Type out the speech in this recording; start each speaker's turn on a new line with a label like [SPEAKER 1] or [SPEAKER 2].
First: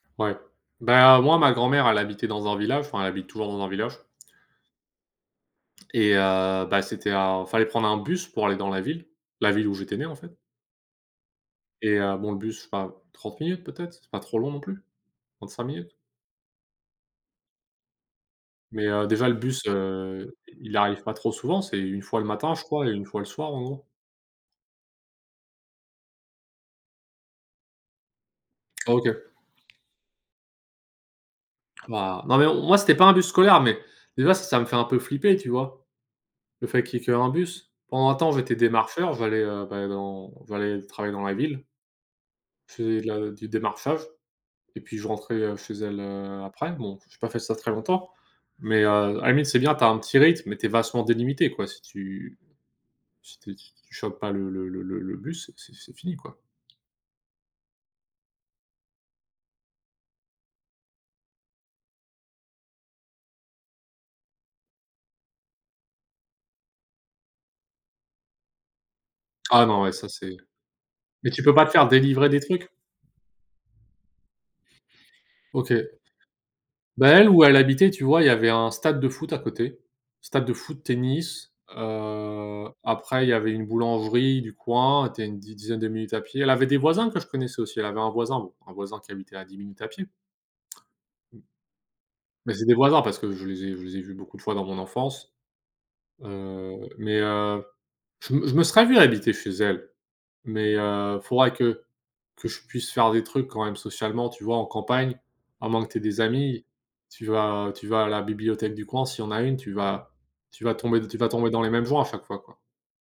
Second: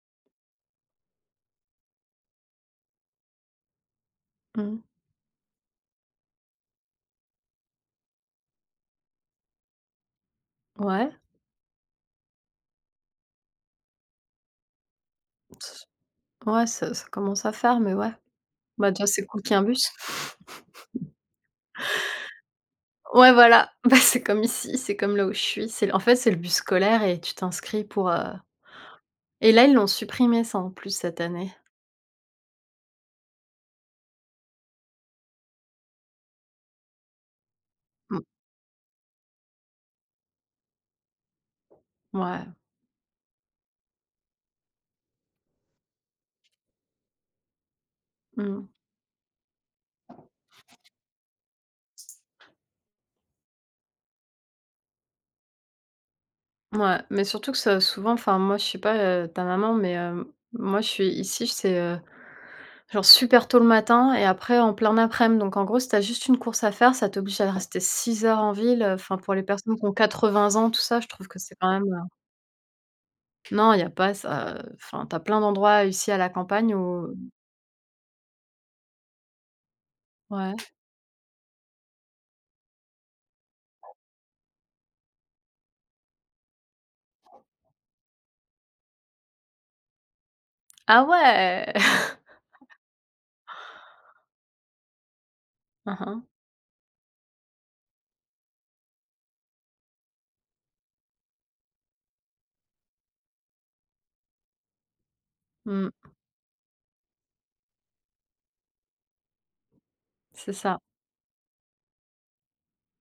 [SPEAKER 1] Ouais. Ben, moi, ma grand-mère, elle habitait dans un village. Enfin, elle habite toujours dans un village.
[SPEAKER 2] Mmh.
[SPEAKER 1] Et heu, bah, c'était un fallait prendre un bus pour aller dans la ville la ville où j'étais né, en fait.
[SPEAKER 2] Ouais.
[SPEAKER 1] Et heu, bon, le bus, je sais pas 30 minutes peut-être? C'est pas trop long, non plus, 35
[SPEAKER 2] C
[SPEAKER 1] minutes.
[SPEAKER 2] ouais, ça ça commence à faire, mais ouais.
[SPEAKER 1] Mais
[SPEAKER 2] Bah,
[SPEAKER 1] heu,
[SPEAKER 2] déjà c'est
[SPEAKER 1] déjà, le
[SPEAKER 2] cool qu'il y ait un
[SPEAKER 1] bus,
[SPEAKER 2] bus.
[SPEAKER 1] heu, il arrive pas trop souvent. C'est 1 fois le matin, je crois et 1 fois le
[SPEAKER 2] Ouais,
[SPEAKER 1] soir, en
[SPEAKER 2] voilà.
[SPEAKER 1] gros.
[SPEAKER 2] Bah, c'est comme ici, c'est comme là, où je suis, c'est en fait, c'est le bus scolaire et tu t'inscris pour, heu
[SPEAKER 1] OK.
[SPEAKER 2] et là, ils l'ont supprimé, ça, en plus, cette année.
[SPEAKER 1] Bah bah mais non, moi, c'était pas un bus scolaire, mais déjà, ç ça me fait un peu flipper, tu vois? Le fait qu'il y ait qu'1 bus. Pendant un
[SPEAKER 2] Mmh.
[SPEAKER 1] temps, j'étais démarcheur, j'allais, heu, ben, dans j'allais travailler dans la ville.
[SPEAKER 2] Ouais.
[SPEAKER 1] Je faisais de la du démarchage et puis, je rentrais, heu, chez elle, heu, après. Bon, j'ai pas fait ça très longtemps
[SPEAKER 2] Mmh mh.
[SPEAKER 1] mais heu, à la limite, c'est bien, tu as un petit rythme mais tu es vachement délimité, quoi, si tu tu si tu choppes pas le le le le le bus, c'est c'est fini, quoi.
[SPEAKER 2] Ouais, mais surtout que c'est souvent enfin, moi, je sais pas, heu, ta maman mais hem, moi, je suis ici, j c'est, heu, genre, super tôt le matin et après, en plein aprem, donc en gros, si tu as juste une course à faire, ça t'oblige à rester 6 heures en ville, heu, enfin pour les
[SPEAKER 1] Ah,
[SPEAKER 2] personnes qui
[SPEAKER 1] non,
[SPEAKER 2] ont
[SPEAKER 1] ouais, ça, c'est
[SPEAKER 2] 80 ans tout ça, je trouve
[SPEAKER 1] mais
[SPEAKER 2] que
[SPEAKER 1] tu peux
[SPEAKER 2] c'est
[SPEAKER 1] pas
[SPEAKER 2] quand
[SPEAKER 1] te
[SPEAKER 2] même,
[SPEAKER 1] faire
[SPEAKER 2] heu
[SPEAKER 1] délivrer des trucs?
[SPEAKER 2] Non, il y a pas ça, heu, enfin, tu as plein
[SPEAKER 1] OK.
[SPEAKER 2] d'endroits, ici, à la campagne
[SPEAKER 1] Bah,
[SPEAKER 2] où
[SPEAKER 1] elle, où elle habitait, tu vois? Il y avait un stade de foot à côté, stade de
[SPEAKER 2] Ouais.
[SPEAKER 1] foot, tennis, heu, après il y avait une boulangerie du coin. Tu es a une di dizaine de minutes à pied. Elle avait des voisins que je connaissais aussi. Elle avait un voisin, bon, un voisin qui habitait à 10 minutes à pied.
[SPEAKER 2] Ah
[SPEAKER 1] M
[SPEAKER 2] ouais!
[SPEAKER 1] mais c'est des voisins parce que je les ai je les ai vus beaucoup de fois dans mon enfance.
[SPEAKER 2] Hein, hein.
[SPEAKER 1] Heu, mais heu, je m je me serais vu habiter chez elle mais heu, faudrait que que je puisse faire des trucs, quand même, socialement, tu vois? En campagne, à moins
[SPEAKER 2] Mmh.
[SPEAKER 1] que tu aies des amis, tu vas tu vas à la bibliothèque du coin, s'il y en a une, tu vas
[SPEAKER 2] C'est
[SPEAKER 1] tu vas
[SPEAKER 2] ça.
[SPEAKER 1] tomber tu vas tomber dans les mêmes joints, à chaque fois, quoi.